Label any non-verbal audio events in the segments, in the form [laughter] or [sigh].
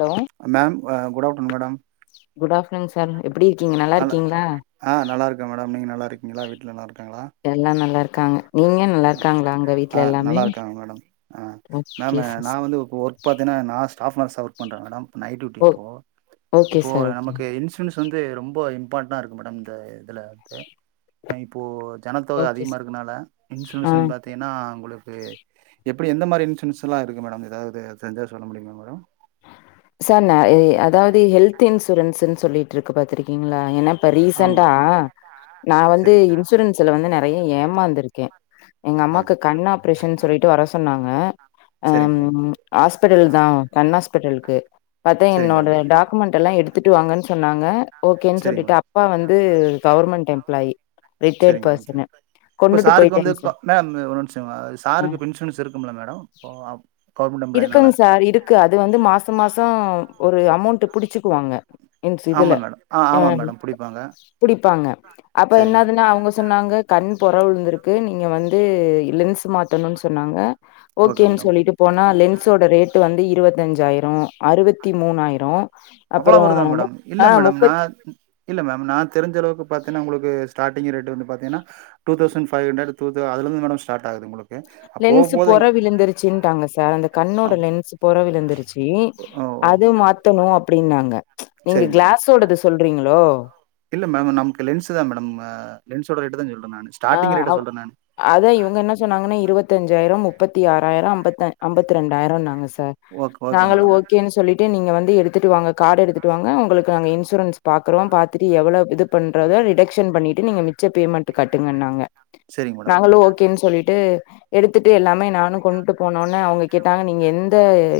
ஹ ma'am good afternoon madam good offer சொங்க sir எப்படி இருக்கீங்க நல்லா நல் இருக்கீங்களா ஆ நல்லா இருக்கேன் மேடம் நீங்க நல்லா இருக்கீங்களா வீட்ல நல்லா இருக்காங்களா எல்லாம் நல்லா இரு ஆ எல்லாமே நல்லா இருக்காங்க மேடம் ஆ ஓகே மேம் சிஸ் நா வந்து இப்போ ஒர்க் பாத்தன்னா நான் ஸ்டா நர்ஸ் ஒர்க் பண்றே மேடம் நைட் இ ஓ ஓகே இப்போ சார் ஓகே நமக்கு வந்து ரொம்ப இம்பார்ட்டா இருக்கு மேடம் இந்த இதுல வந்து இப்போ ஜனத்தொகை ஓகே அதிகமா சார் இருக்குனால ஆ இன்சூரன்ஸ் பத்தி ஏன்னா உங்களுக்கு எப்படி எந்த மாதிரி இன்சூரன்ஸ் எல்லா இருக்கு மேடம் ஏதாவது தெருஞ்சா சொல்ல முடியுமா மேடம் சார் ந அ அதாவது ஹெல்த் இன்சூரன்ஸ்ன்னு சொல்லிட்டு இருக்கு பாத்துருக்கீங்களா ஏன்னா இப்ப ஆமா ரீசன்டா நா வந்து சரிங்க மேடம் இன்சூரன்ஸ்ல வந்து நிறைய ஏமாந்துருக்கே எங்க ஆ அம்மாக்கு கண் ஆப்ரேஷன் சொல்லிட்டு வர சொன்னாங்க சரிங்க மேடம் ஆஸ்பிடல் தா கண் ஆஸ்பிடல் பத்தா சரிங்க என்னோட மேடம் டாக்குமெண்ட் எல்லா எடுத்துட்டு வாங்கன் சொன்னாங்க ஓகேன் சரிங்க மேடம் சொல்லிட்டு அப்பா வந்து கவர்மெண்ட் எம்ப்ளாயி ரிட்டையர்ட் சரிங்க பர்சனு கொண்டுட்டு போயிட்டேங்க சார் மேம் ஒரு நிமிஷொ அ சாருக்கு பென்சன்ஸ் இருக்கும்ல இப்போ அப்போ இருக்குங்க சார் இருக்கு அது வந்து மாசம் மாசம் ஒரு அமௌண்ட் புடிச்சிக்குவாங்க இன்சு இதுல ஆமா மேடம் ஆ ஆமா மேடம் புடிப்பாங்க புடிப்பாங்க அப்ப சரி மேடம் என்னதுன்னா அவுங்க சொன்னாங்க கண் பொற விழுந்திருக்கு நீங்க வந்து லென்ஸ் மாட்டணுன் சொன்னாங்க ஓகே ஓகேன்னு மேடம் சொல்லிட்டு ஆனா லென்ஸோட ரேட்டு வந்து இருபத்தஞ்சாயிரம் அறுபத்தி மூணாயிரம் அவ்வளோ அப்புறம் வருதா மேடம் இல்ல ஆ மேடம் நா முப்பத்தி இல்ல மேம் நா தெரிஞ்ச அளவுக்கு பாத்திங்கன்னா உங்களுக்கு ஸ்டாட்டிங் ரேட் வந்து பாத்தீங்கன்னா டூ தௌசன் ஃபவ் ஹண்ட்ரட் டூத்து அதுலந்து மேடம் ஸ்டாட் ஆகுது உங்களுக்கு அப்போ போக லென்ஸ் போக பொற இங்க- விழுந்திருச்சுட்டாங்க சார் அந்த கண்ணோட அப்- லென்ஸ் பொற விழுந்துருச்சு இனி ஓ ஓ அது மாத்தணும் அப்படின்னாங்க நீங்க சரி மேடம் கிளாஸோடது சொல்றீங்களோ இல்ல மேம் நமக்கு லென்ஸ் தான்மேடம் லென்ஸோட ரேட்டு தான் சொல்ரே நான் ஆ ஸ்டார்டிங் ரேட்ட அவ் சொல்றேன் நான் அதா இவுங்க என்ன சொன்னாங்கன்னா இருபத்தஞ்சாயிரம் மு ப்பத்தி ஆறாயிரம் அம்பத்த அம்பத்திரெண்டாயிரம்னாங்க சார் ஓகே ஓகே நாங்களும் மேடம் ஓகேன்னு சொல்லி ட்டு நீங்க வந்து எடுத்துட்டு வாங்க கார்ட் எடுத்துட்டு வாங்க உங்களுக்கு நாங்க இன்ஸூன்ஸ பாக்குறோம் பாத்துட்டு எவ்ளோ இதுபண்ணுறதோ ரிடக்க்ஷன் பண்ணிட்டு நீங்கள் மிச்ச பேமன்ட் கட்டுங்கனாங்க சரிங்க மேடம் நாங்களு ஓகேனு சொல்லிட்டு எடுத்துட்டு எல்லா மே நானும் கொண்டுட்டு போனோன்ன அவங்க கேட்டாங்க நீங்க எந்த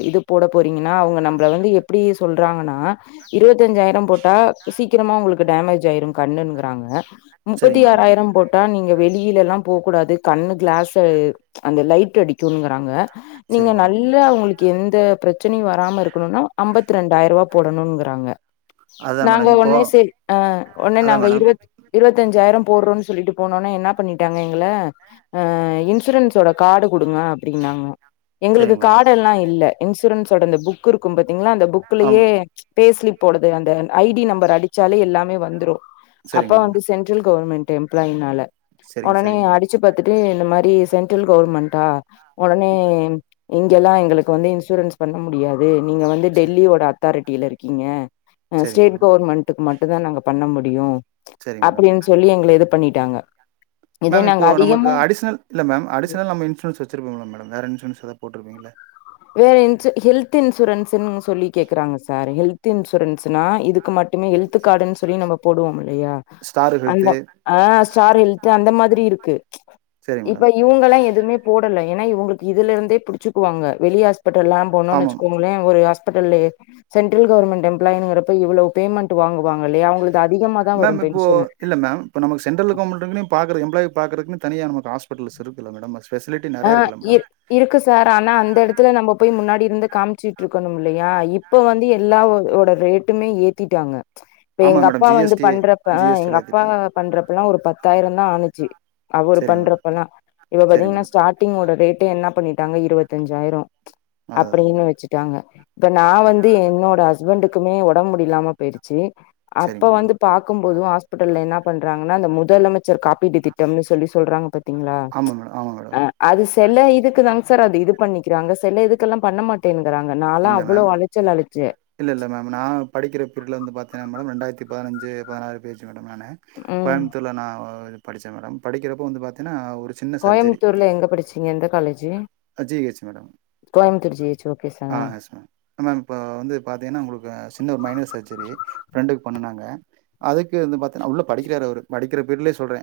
இது போட போறீங்கன்னா அவங்க நம்மள வந்து எ ப்டி சொல்றாங்கன்னா இருபத்தஞ்சாயிரம் போட்டா சீக்கிரமா உங்களுக்கு டேமேஜ் ஆயிரும் கண்ணுங்கிறாங்க முப்பத்தி சரிங்க மேடம் ஆறாயிரம் போட்டா நீங்க வெளியில எல்லாம் போ கூடாது கண்ணு கிளாஸ் அந்த லைட் அடிக்கும்ங்கிறாங்க சரி நீங்க மேடம் நல்லா அவுங்களுக்கு எந்த பிர ச்சனையு வராம இருக்கணும்னா ஐம்பத்து ரெண்டாயிரம் ரூபா போடணுங்கிறாங்க அதான் நாங்க மேடம் இப்போ ஒன்னே செ அ ஒன்னே அதான் நாங்க இருவ மேடம் இருவத்தஞ்சாயிரம் ரூவா போடுறோம்ன்னு சொல்லிட்டு ஒன்னே என்ன பண்ணிட்டாங்க எங்கள அ இன்சூரன்ஸோட கார்டு கொடுங்க அப்படினாங்க எங்களுக்கு சேரிங்க மேடம் கார்ட எல்லாம் இல்ல இன்சூரன்ஸோட அந்த புக் இருக்கும் பாத்தீங்களா அந்த புக்லயே ஆமா பேஸ்லி போடுது அந்த ஐடி நம்பர் அடிச்சாலே எல்லாமே வந்துரும் அப்ப வந்துரு சேரிங்க மேடம் வந்து சென்ட் ரல் கவர்மெண்ட் எம்ப்ளாயினால சேரிங்க உடனே சேரிங்க மேடம் அடிச்சு பத்துட்டு இந்த மாரி சென்ட்ரல் கவர்மெண்ட்டா உடனே இங்க எல்லாம் எங்களுக்கு வந்து இன்சூரன்ஸ் பண்ண முடியாது நீங்க வந்து சே டெல்லியோட அத்தாரிட்டியில இருக்கீங்க அ சேரிங்க ஸ்டேட் மேடம் கவர்மெண்ட் டுக்கு மட்டும் தான் நாங்க பண்ண முடியும் சேரிங்க மேடம் அப்டின்னு சொல்லி எங்கள இது பண்ணிட்டாங்க இதே மேம் இப்போ நாங்க நமக்கு அதிகமா அடிஷ்னல் இல்லமேம் அடிஷ்னல் நம்ம இன்சூரன்ஸ் வச்சுருப்பீங்களா மேம் வேறு இன்சூரன்ஸ் ஏதாது போட்டருப்பீங்களா வேற இன்ஸ் ஹெல்த் இன்சூரன்ஸ்ன்னு சொல்லி கேக்குறாங்க சார் ஹெல்த் இன்சூரன்ஸ்னா இதுக்கு மட் டுமே ஹெல்து கார்டுன்னு சொல்லி நம்ம போடுவோம் இல்லையா ஸ்டார் அந்த ஹெல்த்து அ ஸ்டார் ஹெல்த் அந்த மாதிரி இருக்கு சேரி மேடம் இவங்கல்லாம் எதுவுமே போடல ஏன்னா இவுங்களுக்கு இதுல இருந்தே புடிச்சுக்குவங்க வெளி ஹாஸ்பிட்டல போனோன் ஆமாம் வச்சுோங்க [unintelligible] இங்க ஒரு ஹாஸ்பிட்டலை சென்டரல் கவர்மெண்ட் எம்ப்ளாய்ங்கிறப்ப இவ்ளோ பேமெண்ட் வாங்குவாங்க இல்லையா அவங்களுக்கு அதிகமா தான் மேம் வரும் இப்போ பென்ஷனு இல்ல மேம். இப்ப நம்ம சென்ட்ரல் கவர்மன்டுக்குமே பாக்குரதுக்கு எம்ளாயி பாக்குரதுக்கு தனியா நம்மளுக்கு ஹாஸ்பிட்டல்ஸ் இருக்குல மேடம் ஃபெசிலிட்டி ஆ நெறைய இருக்குல்ல இ மேடம். இருக்கு சார் ஆனா அந்த இடத்துல நம்ம போய் முன்னாடி இருந்து காமிச்சுட்டு இருக்கணும் இல்லையா இப்போ வந்து எல்லாவோட ரேட்டுமே ஏத்திட்டாங்க இப்ப ஆமா எங்க மேடம். அப்பா வந்து ஜிஎஸ்டி பண்றப்ப ஜிஎஸ்டி எங்க அப்பா எல்லாத்திட்டாங்க. பண்றப்பல்லா ஒரு பத்தாயிரந்தா ஆனுச்சு அவுரு சரிங்க மேடம். பண்றப்பல்லா இப்ப சரிங்க பாத்தீங்கன்னா மேடம். ஸ்டார்டிங்கோட ரேட்ட என்ன பண்ணிட்டாங்க இருவத்திஞ்சாயிரோ அது அதான் அப்டின்னு வச்சிட்டாங்க இப்ப நா வந்து என்னோட ஹஸ் ஸ்பண்டுக்குமே ஒடம்பு முடிலாம போய்டுச்சி செரிங்க அப்ப மேடம் வந்து பாக்கும்போது ஹாஸ்பிட்டல்ல என்ன பண்றாங்கன்னா இந்த முதலமைச்சர் காப்பீடு திட் டம்னு சொல்லி சொல்றாங்க பத்தீங்களா ஆமாங்க அ அது செல இதுக்கு தாங் சார் அது இது பண்ணிக்கிறாங்க செல இதுக் க்குல்லா பண்ணமாட்டேன்னுங்குறாங்க நாலா இல்ல அவ்ளோ மேம் அலைச்சல் அலிச்சே இல்ல இல்ல மேம் நா படிக்கிற பிரிடுல வந்து பாத்தினா மேடம் ரெண்டாயிரத்தி பதினஞ்சி பதினாறு பேச்சு மேடம் நானு ம் கோயம்புத்தூர்ல நா படிச்ச மேடம் படிக்கிறப்ப வந்து பாத்தீன்னா ஒரு சின்ன சர்ஜரி கோயம்புத்தூர்ல எங்க படிச்சீங்க எந்த college G H madam Coimbatore G H okay ஆ சார் எஸ் மேம் மேம் இப்போ வந்து பாத்தீங்கன்னா உங்களுக்கு சின்ன ஒரு மைனர் சர்ஜரி ஃப்ரெண்டுக்கு பண்ணுனாங்க அதுக்கு வந்து பாத்தன்னா உள்ள படிக்கிறாரு அவரு படிக்கிற பிரீடுலே சொல்றே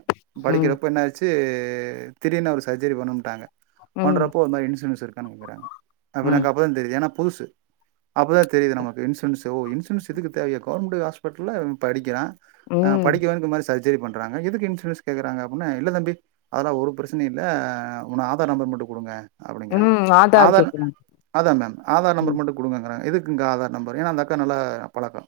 ம் படிக்கிறப்ப என்ன ஆச்சு வந்து திடீர்னு ஒரு சர்ஜரி பண்ணம்டாங்க ம் பண்றப்போ ஒருமாரி இன்சூரன்ஸ் இருக்கானு கேக்கறாங்க ம் நம்மளுக்கு அப்றோ தா தெரிது ஏன்னா புதுசு அப்போதா தெரிது நமக்கு இன்சூரன்ஸ் ஓ இன்சூரன்ஸ் இதுக்கு தேவையா கவர்மெண்ட்டு ஹாஸ்பிட்டல படிக்கிறா ம் படிக்கவனுக்கு இ மாரி சர்ஜ் ஜரி பண்றாங்க எதுக்கு இன்சூரன்ஸ் கேக்குறாங்க அப்டுன்னா இல்ல தம்பி அதெல்லா ஒரு பிரச்சனையு இல்ல உன்ன ஆதார் நம்பர் மட்டு குடுங்க அப்டிங்கறாங்க ம் ஆதார் கேக்குறாங்க அதான் மேம் ஆதார் நம்பர் ம் மட்டும் குடுங்கங்கறாங்க எதுக்குங்க்கா ஆதார் நம்பர் ஏன்னா அந்த அக்கா நல்லா பழக்கொ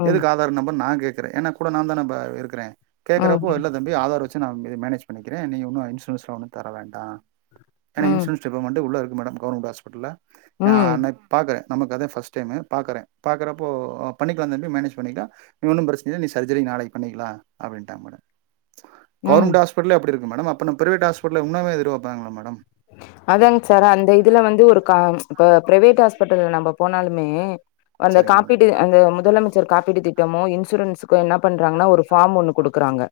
ம் எதுக்கு ஆதா தார் நம்பர் நா கேக்குறே ஏன்ன கூட நா தானே ப இருக்குறே கேக்குறப்போ ம் இல்லத ம்பி ஆதார் வச்சு நா மேனேஜ் பண்ணிக்கிறே நீங்க ஒன்னும் இன்சூரன்ஸ்லா ஒன்னும் தர வேண்டா ஏன்னா ம் இன்சூரன்ஸ் இப்ப மட்டு உள்ள இருக்கு மேடம் கவர்மெண்ட் ஹாஸ்பிட்டல்ல ஆ ம் பாக்கறே நமக்கு அதா ஃபஸ்ட் டைமு பாக்கறே பாக்கறப்போ பண்ணிக்கலா தம்பி மேனேஜ் பண்ணிகிட்டா இது ஒன்னு பிரச்சனை இல்ல நீ சர்ஜரி நாளைக்கு பண்ணிக்கிலா அப்டின்டாங்க மேடம் ம் கவுர்மெண்ட்டு ஹாஸ்பிட்டலே அப்டிருக்கு மேடம் அப்ப நம் பிரைவேட்டு ஹாஸ்பிட்டல்ல இன்னுமே எதுர்ப்பாபாங்களே மேடம் அதாங் சார் அந்த இதுல வந்து ஒரு கா இப்ப பிரைவேட் ஹாஸ்பிட்டல் நம்ப போனாலுமே அந்த சரிங்க மேடம். காப்பீடு அந்த முதலமைச்சர் காப்பீடு திட்டமோ இன்சூரன்ஸ் கு என்ன பண்றாங்கன்னா ஒரு ஃபார்ம் ஒண்ணு குடுக்குறாங்க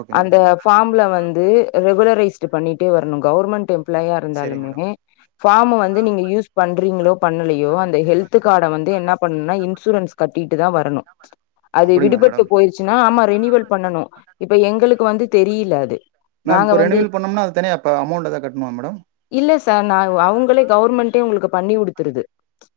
ஓகே மேடம். அந்த ஃபார்ம்ல வந்து ரெகுலரைஸ்ட் பண்ணிட்டே வரணு கவர்மெண்ட் எம் ப்ளாயா சரிங்க இருந்தாலுமே மேடம் ஃபார்ம வந்து நீங்க யூஸ் பண்றீங்களோ பண்ணலையோ அந்த ஹெல்து கார்ட வந்து என்ன பண்ணும்னா இன்சூரன்ஸ் கட்டிட்டு தா வரணு அது அப்படிங்களா விடுபட்டு மேடம் போயி ச்சினா ஆமா ரெனிவல் பண்ணனு இப்ப எங்களுக்கு வந்து தெரில அது மேம் நாங்க இப்ப வந்து ரெனிவல் பண்ணம்னா அது தனியா இப்ப அமௌண்ட் ஏதாது கட்டுணுமா மேடம் இல்ல சார் நான் அவுங்களே கவுர்மெண்டே உங்களுக்கு பண்ணி குடுத்துருது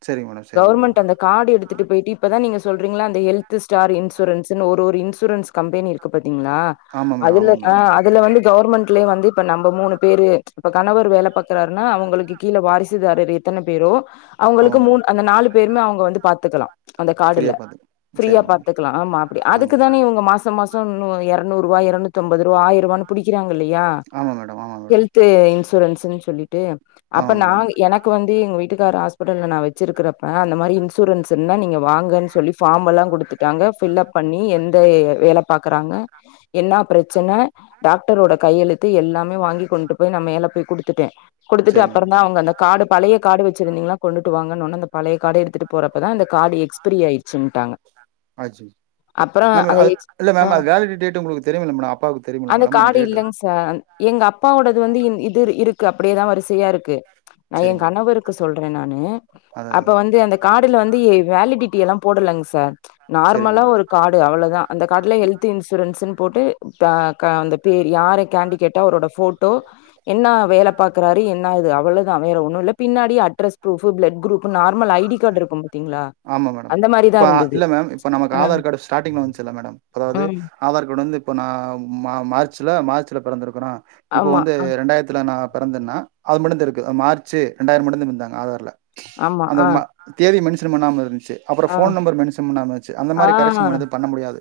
சரிங்க மேடம் சரிங்க மேடம் கவுர்மெண்ட் அந்த கார்டு எடுத்துட்டு போயிட்டு இப்பதான் நீங்க சொல்றீங்களா அந்த ஹெல்த் ஸ்டார் இன்சூரன்ஸ்ன்னு ஒரு ஒரு இன்சூரன்ஸ் கம்பேனி இரு க்கு பாத்தீங்களா ஆமா மேடம் அதுல ஆமா ஆ மேடம் அதுல வந்து கவர்மெண்ட்லே வந்து இப்ப நம்ப மூணு பேரு இப்ப கணவர் வேல பாக்குறாருன்னா அவங்களுக்கு கீழ வாரிசுதாரர் எத்தன பேரோ ஆமா அவுங்களுக்கு மூணு மேடம் அந்த நாலு பேருமே அவுங்க வந்து பாத்துக்கலா அந்த ஃப்ரீயா கார்டுல பாத்துக்கலாம் ஃப்ரீயா சரிங்க மேடம் பாத்துக்கலா ஆமா அப்டி அதுக்கு ஆமா தானே இவுங்க மாச மாச மாசம் நு எரநூறுவா எரநூத்தம்பது ரூவா ஆயரூவான்னு புடிக்கிறாங்க இல்லியா ஆமா மேடம் ஆமா மேடம் து இன்சூரன்ஸுன்னு சொல்லிட்டு அப்ப ஆமா மேடம் நாங்க எனக்கு வந்து எங்க வீட்டுக்கார ஹாஸ்பிட்டல்ல நா வச்சிருக்கறப்ப அந்த மாரி இன்சூரன்ஸ் இருந்தா நீங்க வாங்கன்னு சொல்லி ஃபார்மெல்லா குடுத்துட்டாங்க ஃபில்லப் பண்ணி எந்த வேலை பாக்குறாங்க என்னா பிரச்சன டாக்டரோட கையெழுத்து எல்லாமே வாங்கி கொண்டு போய் நா மேல போயி குடுத்துட்டே குடுத்துட்டு சரிங்க மேடம் அப்புறந்தா அவங்க அந்த கார்டு பழைய கார்டு வச்சிருந்தீங்கன்னா கொண்டுட்டு வாங்கன்ன ஒன்னே பழைய கார்டு எடுத்துட்டு போறப்போதா அந்த கார்டு எக்ஸ்பிரி ஆயிடுச்சுன்ட்டாங்க ஆச்சு அப்புறோ மேம் அத அது எக்ஸ் இல்ல ஆ மேம் அது வேலிட்டி டேட்டு உங்களுக்கு தெரியுமில்ல மேடம் அப்பாவுக்கு தெரியுமில்ல மேடம் அந்த டேட்டு சா எங்க அப்பாவோடது வந்து இது இருக்கு அப்பிடியேதா வரிசையா இருக்கு நா என் சரிங்க மேடம் கணவருக்கு சொல்றே நானு அதான் அதான் அப்ப அதான் வந்து அந்த கார்டுல வந்து எ வேலிடிட்டி எல்லா போடலேங்க சார் சரிங்க நார்மலா ஒரு கார்டு அவ்வளோதா அந்த கார்ட்ல ஹெல்த் இன்ஸ் இன்சூரன்ஸ்னு போட்டு த கா அந்த பேரு யாரு காண்டிகேட்டா அவரோட ஃபோட் என்னா வேல பார்க்கறாரு என்ன இது அவ்வளவுதா வேற ஒன்னும் இல்ல பின்னாடி address proof blood group normal I D card இருக்கும் பாத்தீங்களா ஆமா மேடம் அந்த மாரி இப்ப தான் இருந்தது. இல்ல மேம் இப்ப நமக்கு அ, ஆதார் கார்டு ஸ்டார்டிங்ல வந்துச்சு இல்ல மேடம் அதாவது ம். ஆதார் கார்டு வந்து இப்போ நான் ம மார்ச்சில மார்ச்சில பிறந்திருக்கனா இப்போ ஆமா. வந்து அ, ரெண்டாயிரத்துல நா பிறந்தேன்னா அது மட்டுந்தா இருக்கு மார்ச்சு ரெண்டாயிரம் மட்டுந்தா இருந்தாங்க ஆதார்ல ஆமா. அந்த அ, மா தேதி மென்ஷன் பண்ணாம இருந்துச்சு அப்புற அ, ஃபோன் நம்பர் மென்ஷன் பண்ணாம இருந்துச்சு அந்த மாதிரி கரெக்ஷன் ஆ. பண்ணது பண்ண முடியாது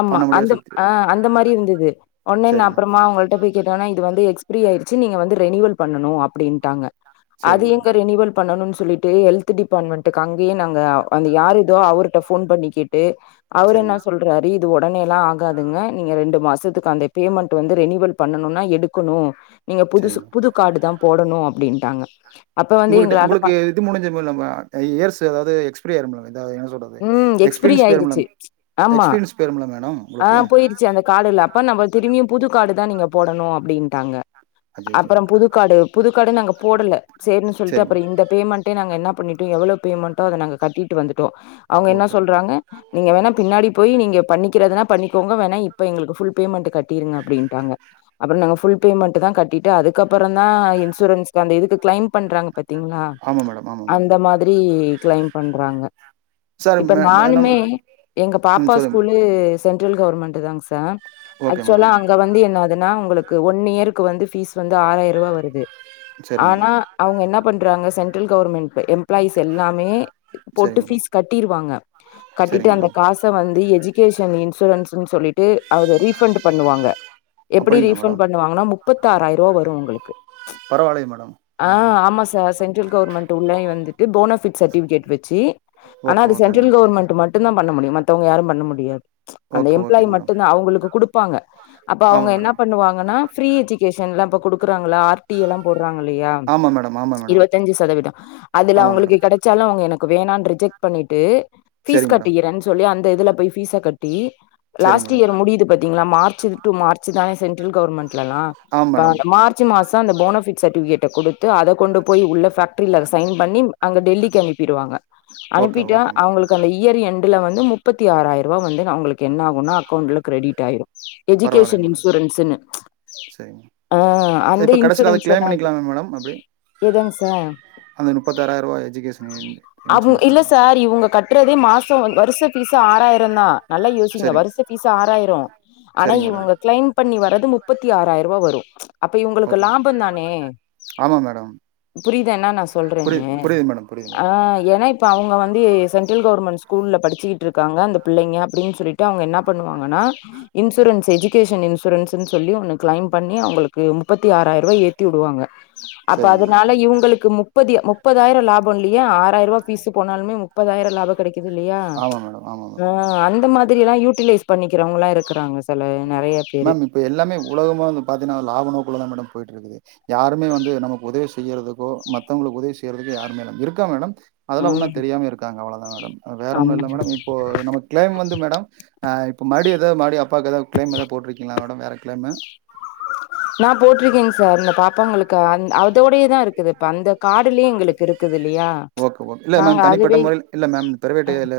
ஆமா பண்ண முடியாது அந்த சுத்தி ஆ அந்த மாரி இருந்தது ஒடனே நா சரி மேடம். அப்புறமா அவங்கள்ட்ட போய் கேட்ட ஒடனே இது வந்து எக்ஸ்பிரி ஆயிருச்சு நீங்க வந்து ரெனிவல் பண்ணனு அப்பிடின்ட்டாங்க அது சரிங்க எங்க மேடம். ரெனிவல் பண்ணனும்னு சொல்லிட்டு ஹெல்த் டிபார்ட்மெண்ட் ட்டுக்கு அங்கேய நாங்க அந்த யாரு இதோ அவர்ட்ட ஃபோன் பண்ணி கேட்டு அவர் சரிங்க என்ன சொ மேம். அது இது ஒடனே எல்லா ஆகாதுங்க நீங்க ரெண்டு மாசத்துக்கு அந்த பேமெண்ட் வந்து ரெனிவல் பண்ணணுனா எடுக்கணு நீங்க புதுசு சரிங்க மேம். புது கார்டு தா போடணு அப்பிடின்ட்டாங்க உங்கள்ட்ட உங்களுக்கு இது முடிஞ்சுரு இல்ல மா இயர்ஸு அதாவது எக்ஸ்பீரி ஆயிரும்ல்ல இதா என்ன சொல்றது ம் எக்ஸ்பைரி எக்ஸ்பீரியன்ஸ் போயிரு ஆயிருச்சு. எக்ஸ்பீரியன்ஸ் போயிரும்ல மேடம் உங்களுக்கு ச்சு அந்த கார்டுல அப்ப நம்ம திரும்பியு புது கார்டு தா நீங்க போடணு அப்பிடின்ட்டாங்க அஜய்ஜோ அப்புறம் புதுக் கார்டு புதுக்கார்டு நாங்க போடல சேர்ன்னு சொல்லிட்டு சரி மேம் அப்புறம் இந்த பேமெண்ட்டே நாங்க என்ன பண்ணிட்டோ எவ்ளோ பேமெண்டோ அத நாங்க கட்டிட்டு வந்துட்டோ அவங்க என்ன ஓகே ஓகே சொல்றாங்க நீங்க வேணா பின்னாடி போயி நீங்க பண்ணிக்கிறதுன்னா பண்ணிக்கோங்க வேணா இப்ப எங்களுக்கு ஃபுல் பேமெண்ட் கட்டிருங்க அப்பிடின்ட்டாங்க அப்புறம் நாங்க ஃபுல் பேமெண்ட் தா கட்டிட்டு அதுக்கப்புறந்தா இன்சூரன்ஸ்க்கு அந்த இதுக்கு கிளைம் பண்றாங்க பாத்தீங்களா ஆமாம் மேடம் ஆமாம் மேடம் அந்த மாதிரி கிளைம் பண்றாங்க சார் இப்ப மே மேடம் நானுமே எங்க ம் பாப்பா சொல்லுங்க மேடம் ஸ்கூலு சென்ட்ரல் கவர்மெண்ட் தாங்க சார் ஓகே ஆக்சுவலா மேடம் அங்க வந்து என்ன அதுன்னா உங்களுக்கு ஒன் இயருக்கு வந்து ஃபீஸ் வந்து ஆறாயிர ரூவா வருது சரி ஆனா மேடம் அவுங்க என்ன பண்றாங்க சென்ட்ரல் கவர்மெண்ட் எம்ப்ளாயிஸ் எல்லாமே சரி போட்டு மேடம் ஃபீஸ் கட்டிருவாங்க கட்டிட்டு சரிங்க அந்த மேடம் காச வந்து எஜுகேஷன் இன்சூரன்ஸ்ன்னு சொல்லிட்டு அத ரீஃபண்ட் பண்ணுவாங்க எப்பிடி அப்படிங்களா ரீஃபண்ட் மேடம் பண்ணுவாங்கன்னா முப்பத்தாறாயிரரூவா வரு உங்களுக்கு பரவாயில்லய மேடம் ஆ ஆமா சார் சென்ட்ரல் கவர்மெண்ட் உள்ளேயே வந்துட்டு போனஃபிட் சர்டிஃபிகேட் வச்சு ஆனா ஓகே அது ஓகே சென்ட்ரல் மேடம் கவர்மெண்ட் மட்டுந்தா பண்ண முடியு மத்தவங்க யாரும் பண்ண முடியாது அந்த ஓகே ஓகே எம்ப்ளாயி மேடம் மட்டு தா அவங்களுக்கு குடுப்பாங்க அப்ப அவங்க ஆமாம் என்ன மேடம் பண்ணுவாங்கன்னா ஃப்ரீ எஜுகேஷன் எல்லா இப்ப குடுக்குறாங்கல்ல ஆர் டி எல்லா போட்றாங்க இல்லையா ஆமாம் மேடம் ஆமாம் மேடம் இருவத்தஞ்சு சதவீதம் அதுல ஆமாம் அவங்களுக்கு மேடம் கெடச்சாலு அவுங்க எனக்கு வேணான்னு ரிஜெக்ட் பண்ணிட்டு ஃபீஸ் சரிங்க மேடம் கட்டிக்குறேன்னு சொ சொல்லி அந்த இதுல போய் ஃபீஸக் கட்டி சரி லாஸ்ட்டு மேடம் இயர் முடியுது பாத்தீங்ளா மார்ச்சு டு மார்ச் தான சென்ட்ரல் கவர்மெண்ட்லலா ஆ இப்ப மேடம் மார்ச் மாசோ அந்த போனோஃபிட் சர்டிஃபிகேட்ட குடுத்து அத கொண்டு போய் உள்ள ஃபேக்ட்ரில சைன் பண்ணி அங்க டெல்லிக்கி அனுப்பிடுவாங்க ஓகே அனுப்பிட்டு ஓகே மேம் அவுங்களுக்கு அந்த இயர் எண்ட்ல வந்து முப்பத்தி ஆறாயிர ரூவா வந்து அவுங்களுக்கு என்ன ஆகு ன்னா அக்கௌண்டட்ல கிரெடிட் ஆயிரு பரவாயில்லையா எஜுகேஷன் மேடம் இன்சூரன்ஸ்சுன்னு சரிங்க ஆ அந்த இப்போ கடைசில அத இன்சூரன்ஸ் கிளைம் எல்லா இருக்கு பண்ணிக்கலாமா மேடம் அப்டி எதாங்க சார்? அந்த முப்பத்த ஆறாயிர ரூபா எஜுகேஷன் அவங்க இன்சூரன்ஸ் இல்ல சொன்னீங்கல்ல சார் இவுங்க கட்றதே மாசோ வருஷ ஃபீசு ஆறாயிர தா நல்லா யோசிங்க சரிங் வருஷ ஃபீசு ஆறாயிரோ ஆனா சரிங்க மேடம் இவுங்க கிளைம் பண்ணி வர்றது முப்பத்தி ஆறாயிர ரூவா வரு அப்ப இவுங்களுக்கு ஓகே லாப தானே ஆமா மேடம் புரிதா என்னா நா புரியுது சொல்றேன்னு புரியுது மேடம் புரியுது ஆ மேடம் ஏன்னா இப்ப அவுங்க வந்து சென்ட்ரல் கவுர்மெண்ட் ஸ்கூல்ல படிச்சிட் இருக்காங்க அந்த பிள்ளைங்க அப்டின்னு சொல்லிட்டு அவுங்க என்னா பண்ணுவாங்கன்னா இன்சூரன்ஸ் எஜுகேஷன் இன்சூரன்ஸ் சொல்லி உனக் கிளைம் பண்ணி அவுங்ளுக்கு முப்பத்தி ஆறாயிர ரூவா ஏத்தி விடுவாங்க அப்ப சரிங்க மேடம் அதனால இவுங்ளுக்கு முப்பது முப்பதாயிரோ லாபோ இல்லையா ஆறாயிர ரூவா ஃபீசு போனாலுமே முப்பதாயிரோ லாப கிடைக்குது இல்லையா ஆமா மேடம் ஆமா மேடம் ஆ அ அந்த மாதிரி எல்லா யூட்டிலைஸ் பண்ணிக்கிறவுங்களா இருக்கிறாங்க சில நெறைய பேரு இப்போ எல்லாமே உலகமா வந்து பாத்தீன்னா லாப நோக்குள்ளதா மேடம் போயிட்ருக்குது யாருமே வந்து நமக்கு உதவி செய்யறதுக்கோ மத்தவுங்களுக்கு உதவி செய்றதுக்கோ யாருமே இல்ல இருக்கா மேடம் அதெல்லா உன்னு ம் தெரியாமே இருக்காங்க அவ்ளதா மேடம் வேற ஒன்னு ஆமா இல்ல மேடம் இப்போ நம்ம கிளைம் வந்து மேடம் அ இப்போ மறுடி ஏதா மறுடி அப்பாக்கு ஏதோ க்ளைம் ஏதா போட்ருக்கிங்ளா மேடம் வேற கிளைமு நா போட்ருக்கேங்க சார் இந்த பாப்பாங்களுக்கு அ அதோடையே தா இருக்குது இப்ப அந்த கார்டுலயே எங்களுக்கு இருக்குது இல்லையா ஓகே ஓ இல்ல நாங்க மேம் தனிப்பட்ட அதுவே முறையில் இல்ல மேம் பிரைவேட் எல்ல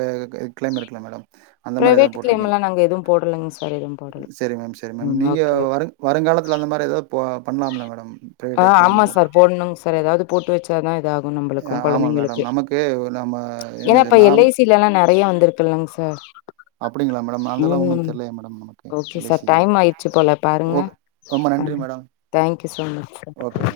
கிளைம் இருக்ல மேடம் அந்த மாரி ப்ரைவேட் கிளைம் எல்லா நாங்க எதுவு போட்லங்க சார் எதுவும் செரி மேம் செரி மேம் நீங்க வ வருங்காலத்துல அந்த மாரி ஏதாவ் போ பண்லாம்ல மேடம் ஆ ப்ரைவேட் கிளைம் ஆமா ஏதா சார் போடணுங்க சார் ஏதாவது போட்டு வச்சாதா இதாகு நம்மளுக்கு அ ஆமா கொழந்தைங்களுக்கு மேடம் நமக்கு நம்ம என்னது நாம் வீலலா நறைய வந்துர்க் இல்லங் சார் அப்டிங்ளா மேடம் அந்தெல்லா ஒன்னு ம் தெர்லையே மேடம் நமக்கு okay L I sir C time ஆயிடுச்சு போல ஓக் ரொம்ப நன்றி madam thank you so much okay sir madam